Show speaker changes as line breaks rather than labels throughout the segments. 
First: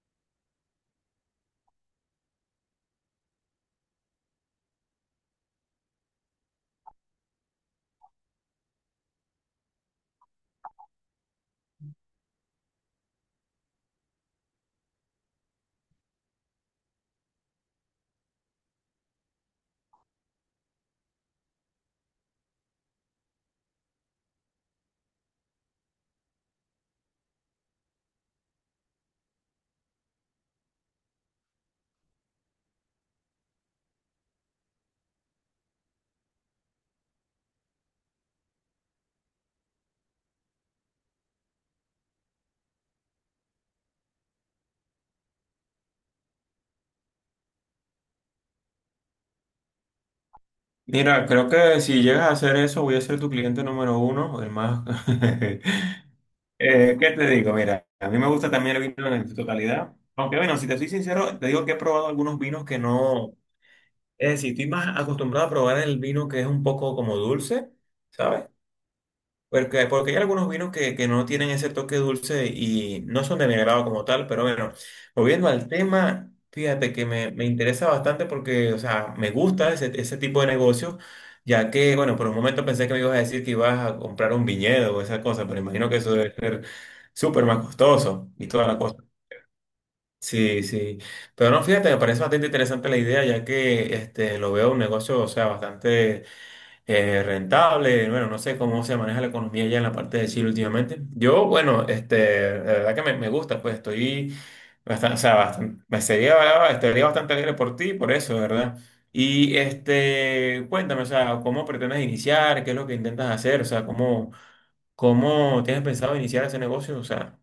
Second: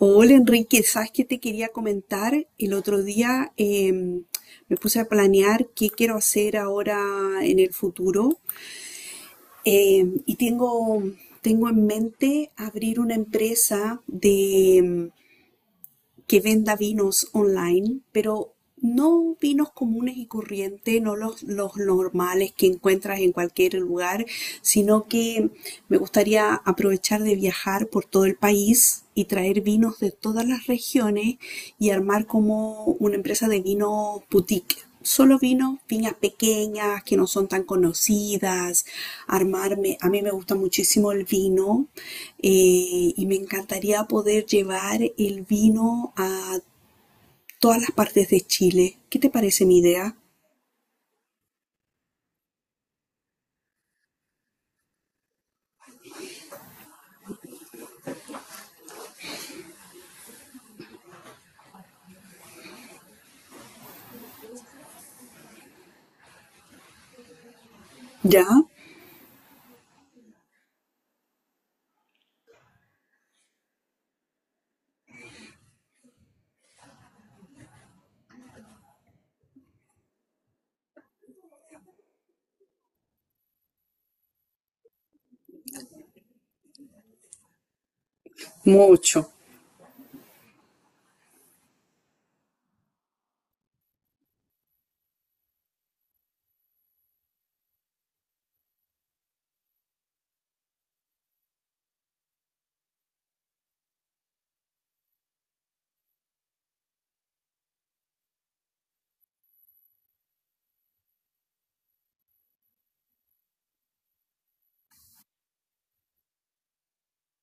Hola Enrique, ¿sabes qué te quería comentar? El otro día me puse a planear qué quiero hacer ahora en el futuro. Y Tengo en mente abrir una empresa de que venda vinos online, pero no vinos comunes y corrientes, no los normales que encuentras en cualquier lugar, sino que me gustaría aprovechar de viajar por todo el país y traer vinos de todas las regiones y armar como una empresa de vinos boutique, solo vino, viñas pequeñas que no son tan conocidas, armarme, a mí me gusta muchísimo el vino, y me encantaría poder llevar el vino a todas las partes de Chile. ¿Qué te parece mi idea?
Mira, creo que si llegas a hacer eso, voy a ser tu cliente número uno, o el más. ¿Qué te digo? Mira, a mí me gusta también el vino en su totalidad. Aunque bueno, si te soy sincero, te digo que he probado algunos vinos que no. Es decir, estoy más acostumbrado a probar el vino que es un poco como dulce,
¿Ya?
¿sabes? Porque hay algunos vinos que no tienen ese toque dulce y no son de mi agrado como tal, pero bueno, volviendo al tema, fíjate que me interesa bastante porque, o sea, me gusta ese tipo de negocios, ya que, bueno, por un momento pensé que me ibas a decir que ibas a comprar un viñedo o esa cosa, pero imagino que eso debe ser súper más costoso y toda la cosa.
Mucho.
Sí, sí. Pero no, fíjate, me parece bastante interesante la idea, ya que este, lo veo un negocio, o sea, bastante rentable, bueno, no sé cómo se maneja la economía ya en la parte de Chile últimamente. Yo, bueno, este, la verdad que me gusta, pues estoy bastante, o sea, bastante, me sería, estaría bastante alegre por ti, por eso, ¿verdad? Y este, cuéntame, o sea, ¿cómo pretendes iniciar? ¿Qué es lo que intentas hacer? O sea, ¿cómo tienes pensado iniciar ese negocio? O sea.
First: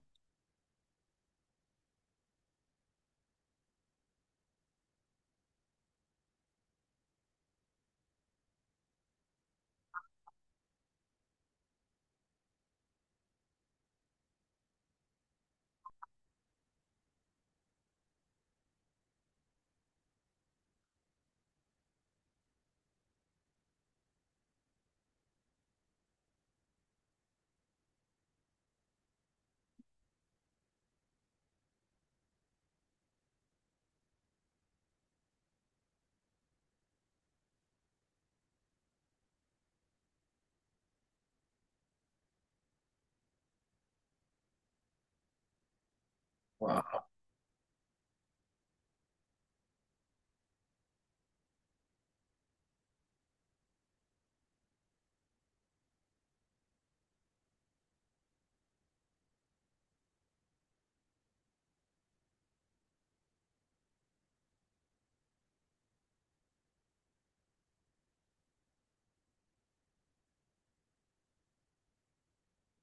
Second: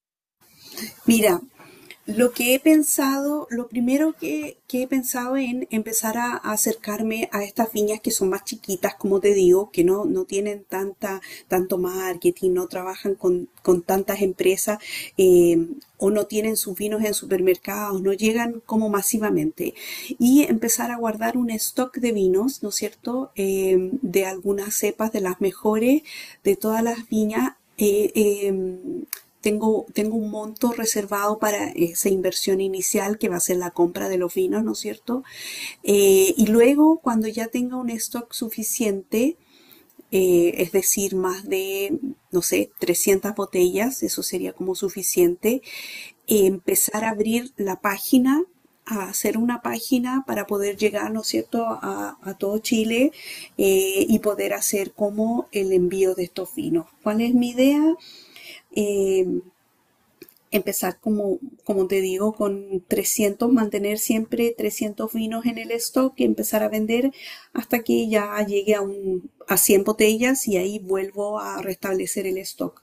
Mira, lo que he pensado, lo primero que he pensado en empezar a acercarme a estas viñas que son más chiquitas, como te digo, que no tienen tanto marketing, no trabajan con tantas empresas, eh, o no tienen sus vinos en supermercados, no llegan como masivamente. Y empezar a guardar un stock de vinos, ¿no es cierto?, de algunas cepas de las mejores, de todas las viñas, tengo un monto reservado para esa inversión inicial que va a ser la compra de los vinos, ¿no es cierto? Y luego, cuando ya tenga un stock suficiente, es decir, no sé, 300 botellas, eso sería como suficiente.
Wow.
Empezar a abrir la página, a hacer una página para poder llegar, ¿no es cierto?, a todo Chile, y poder hacer como el envío de estos vinos. ¿Cuál es mi idea? Eh, Empezar como, como te digo, con trescientos, mantener siempre 300 vinos en el stock y empezar a vender hasta que ya llegue a, un, a 100 botellas, y ahí vuelvo a restablecer el stock.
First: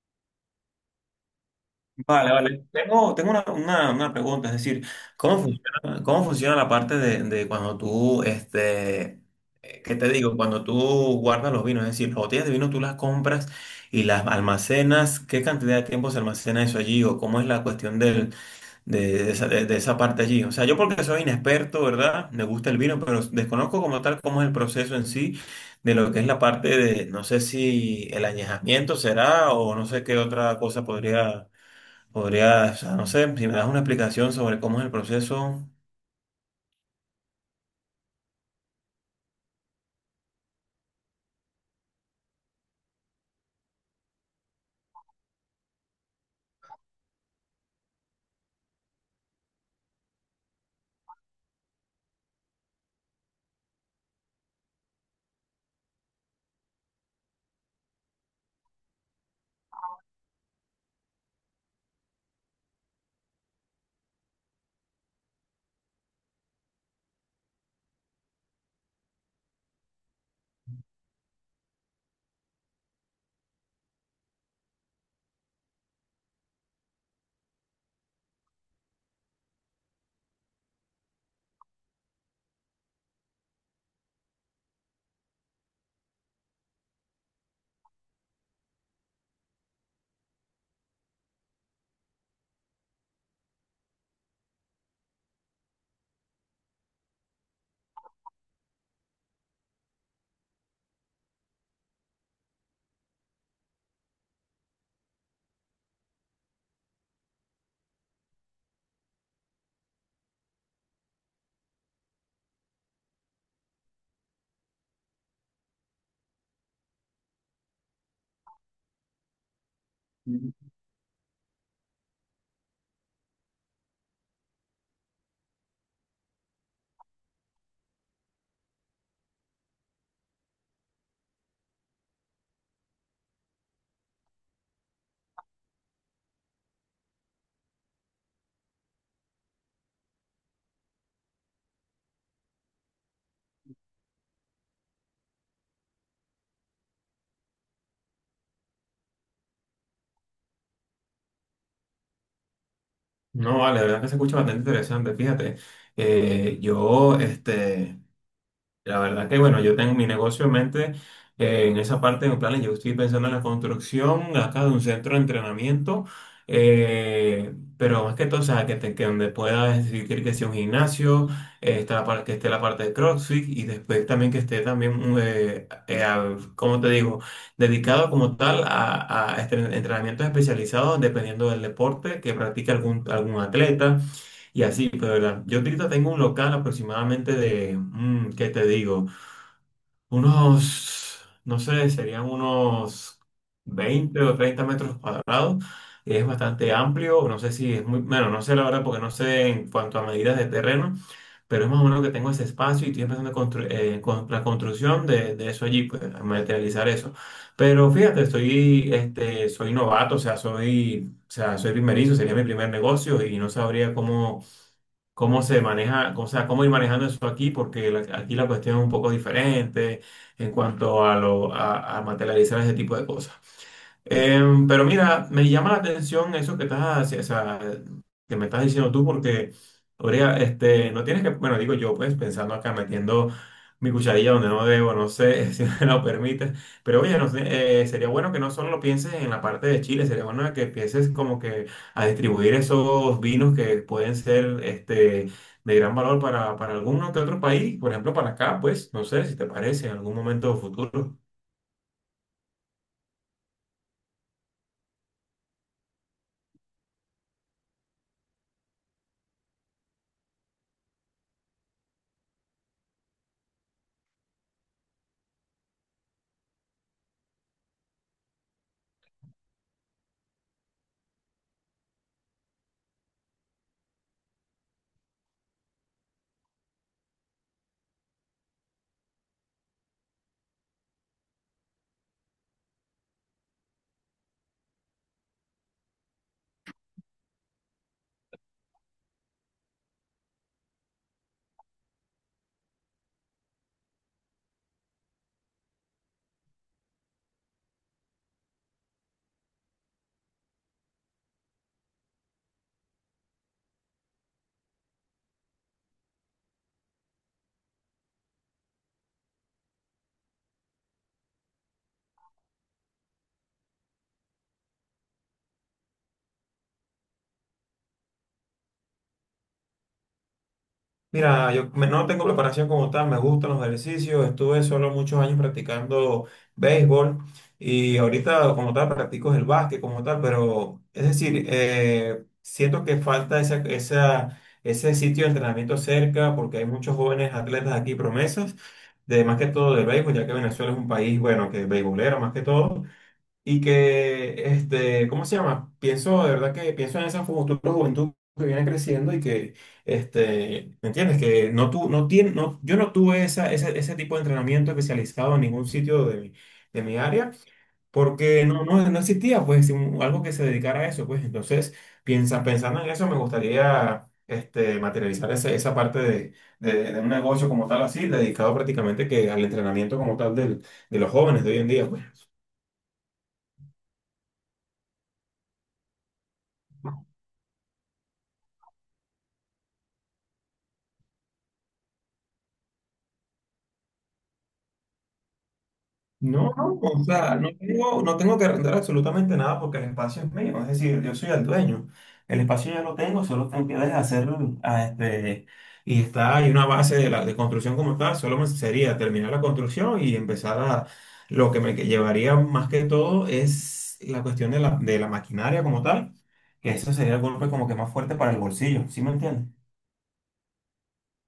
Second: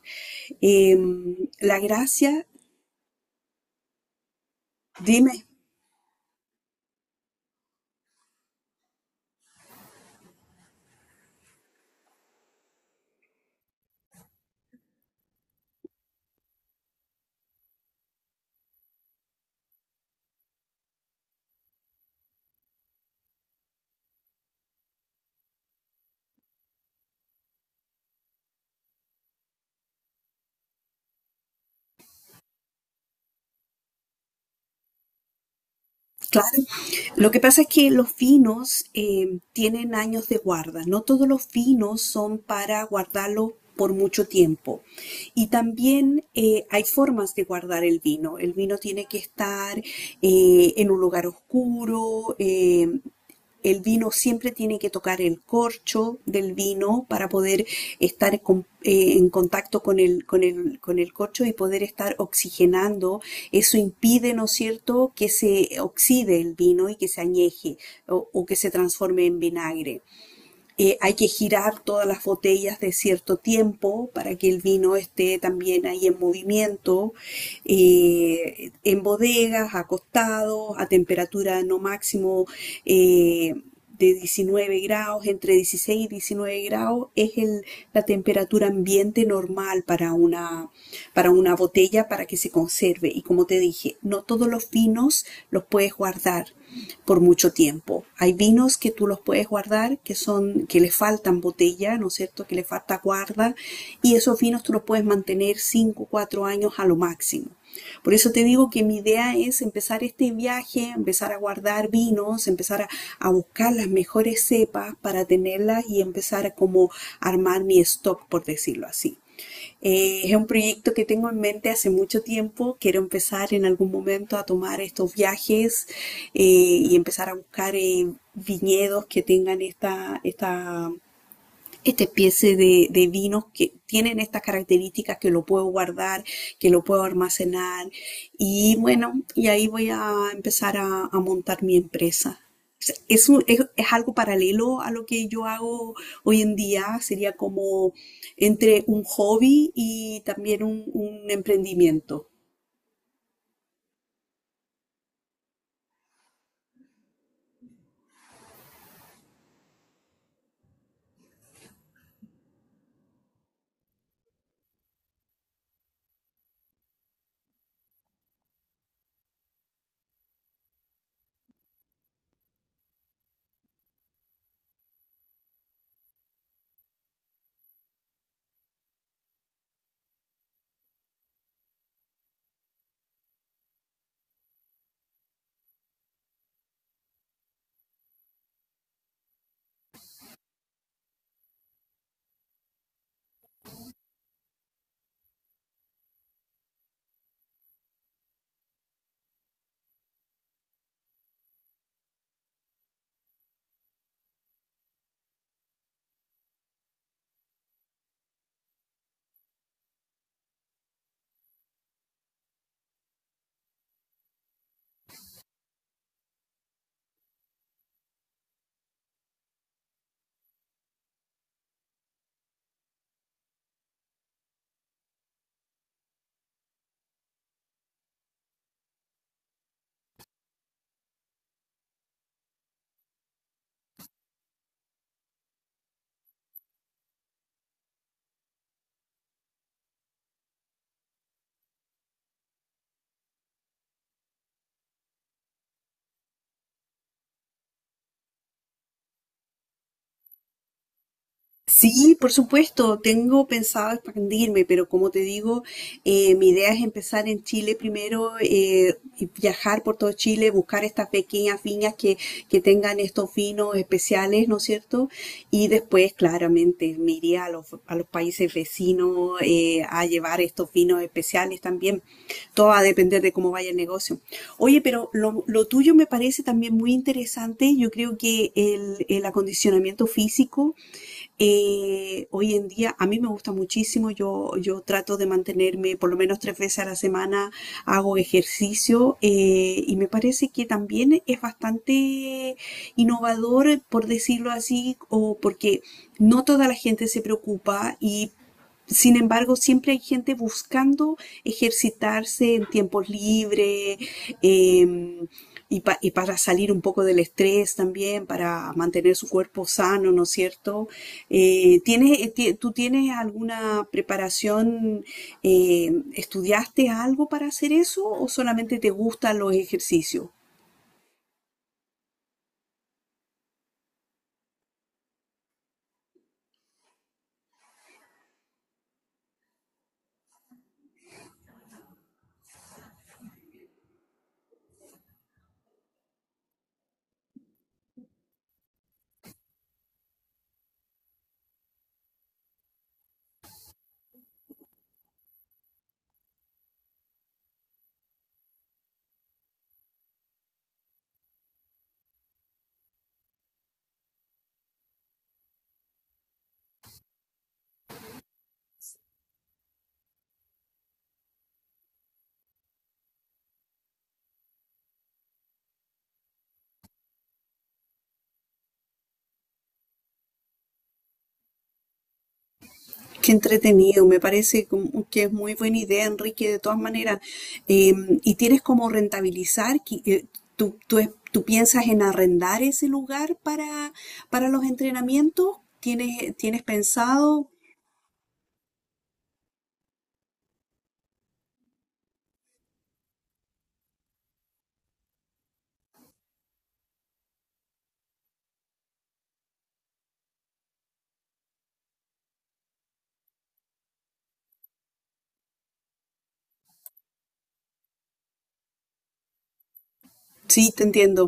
La
Vale,
gracia,
vale. Tengo una pregunta, es decir, ¿cómo
dime.
funciona, cómo funciona la parte de cuando tú, este, ¿qué te digo? Cuando tú guardas los vinos, es decir, las botellas de vino tú las compras y las almacenas, ¿qué cantidad de tiempo se almacena eso allí? ¿O cómo es la cuestión del, de esa parte allí? O sea, yo porque soy inexperto, ¿verdad? Me gusta el vino, pero desconozco como tal cómo es el proceso en sí de lo que es la parte de, no sé si el añejamiento será o no sé qué otra cosa podría. Podrías, o sea, no sé, si me das una explicación sobre cómo es el proceso.
Claro. Lo que pasa es que los vinos tienen años de guarda. No todos los vinos son para guardarlos por mucho tiempo. Y también hay formas de guardar el vino. El vino tiene que estar en un lugar oscuro, el vino siempre tiene que tocar el corcho del vino para poder estar en contacto con con el corcho y poder estar oxigenando. Eso impide, ¿no es cierto?, que se oxide el vino y que se añeje, o que se transforme en vinagre. Hay que girar todas las botellas de cierto tiempo para que el vino esté también ahí en movimiento, en bodegas, acostados, a temperatura no máximo, eh, de 19 grados, entre 16 y 19 grados es la temperatura ambiente de normal para una botella para que se conserve. Y como te dije, no todos los vinos los puedes guardar por mucho tiempo. Hay vinos que tú los puedes guardar, que son, que le faltan botella, ¿no es cierto? Que le falta guarda. Y esos vinos tú los puedes mantener 5 4 años a lo máximo. Por eso te digo que mi idea es empezar este viaje, empezar a guardar vinos, empezar a buscar las mejores cepas para tenerlas y empezar a como armar mi stock, por decirlo así. Es un proyecto que tengo en mente hace mucho tiempo. Quiero empezar en algún momento a tomar estos viajes, y empezar a buscar viñedos que tengan esta especie de vinos que tienen estas características, que lo puedo guardar, que lo puedo almacenar. Y bueno, y ahí voy a empezar a montar mi empresa. O sea, es algo paralelo a lo que yo hago hoy en día. Sería como entre un hobby y también un emprendimiento.
No, vale, la verdad que se escucha bastante interesante. Fíjate, yo, este, la verdad que bueno, yo tengo mi negocio en mente en esa parte de mis planes. Yo estoy pensando en la construcción acá de un centro de entrenamiento, pero más que todo, o sea, que donde pueda decir que sea un gimnasio, está la par- que esté la parte de CrossFit y después también que esté también, ¿cómo te digo? Dedicado como tal a, a entrenamientos especializados dependiendo del deporte que practica algún atleta. Y así, pues, verdad. Yo ahorita tengo un local aproximadamente de, ¿qué te digo? Unos, no sé, serían unos 20 o 30 metros cuadrados. Es bastante amplio, no sé si es muy, bueno, no sé la verdad porque no sé en cuanto a medidas de terreno, pero es más o menos que tengo ese espacio y estoy empezando a con la construcción de eso allí, pues, a materializar eso. Pero fíjate, estoy, este, soy novato, o sea, soy primerizo, sería mi primer negocio y no sabría cómo se maneja, o sea, cómo ir manejando eso aquí, porque aquí la cuestión es un poco diferente en cuanto a materializar ese tipo de cosas. Pero mira, me llama la atención eso que estás, o sea, que me estás diciendo tú, porque, Orea, este, no tienes que, bueno, digo yo, pues, pensando acá, metiendo mi cucharilla donde no debo, no sé si me lo permites, pero oye, no sé, sería bueno que no solo lo pienses en la parte de Chile, sería bueno que empieces como que a distribuir esos vinos que pueden ser, este, de gran valor para algún que otro país, por ejemplo, para acá, pues, no sé si te parece en algún momento futuro.
Sí, por supuesto, tengo pensado expandirme, pero como te digo, mi idea es empezar en Chile primero, y viajar por todo Chile, buscar estas pequeñas viñas que tengan estos vinos especiales, ¿no es cierto? Y después, claramente, me iría a los países vecinos, a llevar estos vinos especiales también. Todo va a depender de cómo vaya el negocio. Oye, pero lo tuyo me parece también muy interesante. Yo creo que el acondicionamiento físico, hoy en día a mí me gusta muchísimo, yo trato de mantenerme por lo menos 3 veces a la semana, hago ejercicio, y me parece que también es bastante innovador, por decirlo así, o porque no toda la gente se preocupa, y sin embargo siempre hay gente buscando ejercitarse en tiempos libres. em, y y para salir un poco del estrés también, para mantener su cuerpo sano, ¿no es cierto? ¿Tú tienes alguna preparación? ¿Estudiaste algo para hacer eso o solamente te gustan los ejercicios?
Mira, no tengo preparación como tal, me gustan los ejercicios, estuve solo muchos años practicando béisbol y ahorita como tal practico el básquet como tal, pero es decir, siento que falta esa, ese sitio de entrenamiento cerca porque hay muchos jóvenes atletas aquí promesas, de más que todo del béisbol, ya que Venezuela es un país, bueno, que es beisbolero más que todo. Y que, este, ¿cómo se llama? De verdad que pienso en esa futura juventud que viene creciendo y que, este, ¿me entiendes? Que no tu, no tiene, no, yo no tuve esa, ese tipo de entrenamiento especializado en ningún sitio de mi área porque no existía, pues, algo que se dedicara a eso, pues. Entonces, pensando en eso, me gustaría, este, materializar esa parte de un negocio como tal, así, dedicado prácticamente que al entrenamiento como tal de los jóvenes de hoy en día, pues.
Qué entretenido, me parece como que es muy buena idea, Enrique, de todas maneras. Eh, ¿Y tienes como rentabilizar? ¿Tú piensas en arrendar ese lugar para los entrenamientos?
No,
¿Tienes
no, o sea, no
pensado?
tengo, no tengo que arrendar absolutamente nada porque el espacio es mío, es decir, yo soy el dueño. El espacio ya lo tengo, solo tengo que deshacerlo a este, y está, hay una base de construcción como tal, solo me sería terminar la construcción y empezar lo que me que llevaría más que todo es la cuestión de la maquinaria como tal, que eso sería el golpe como que más fuerte para el bolsillo, ¿sí me entiendes?
Sí, te entiendo.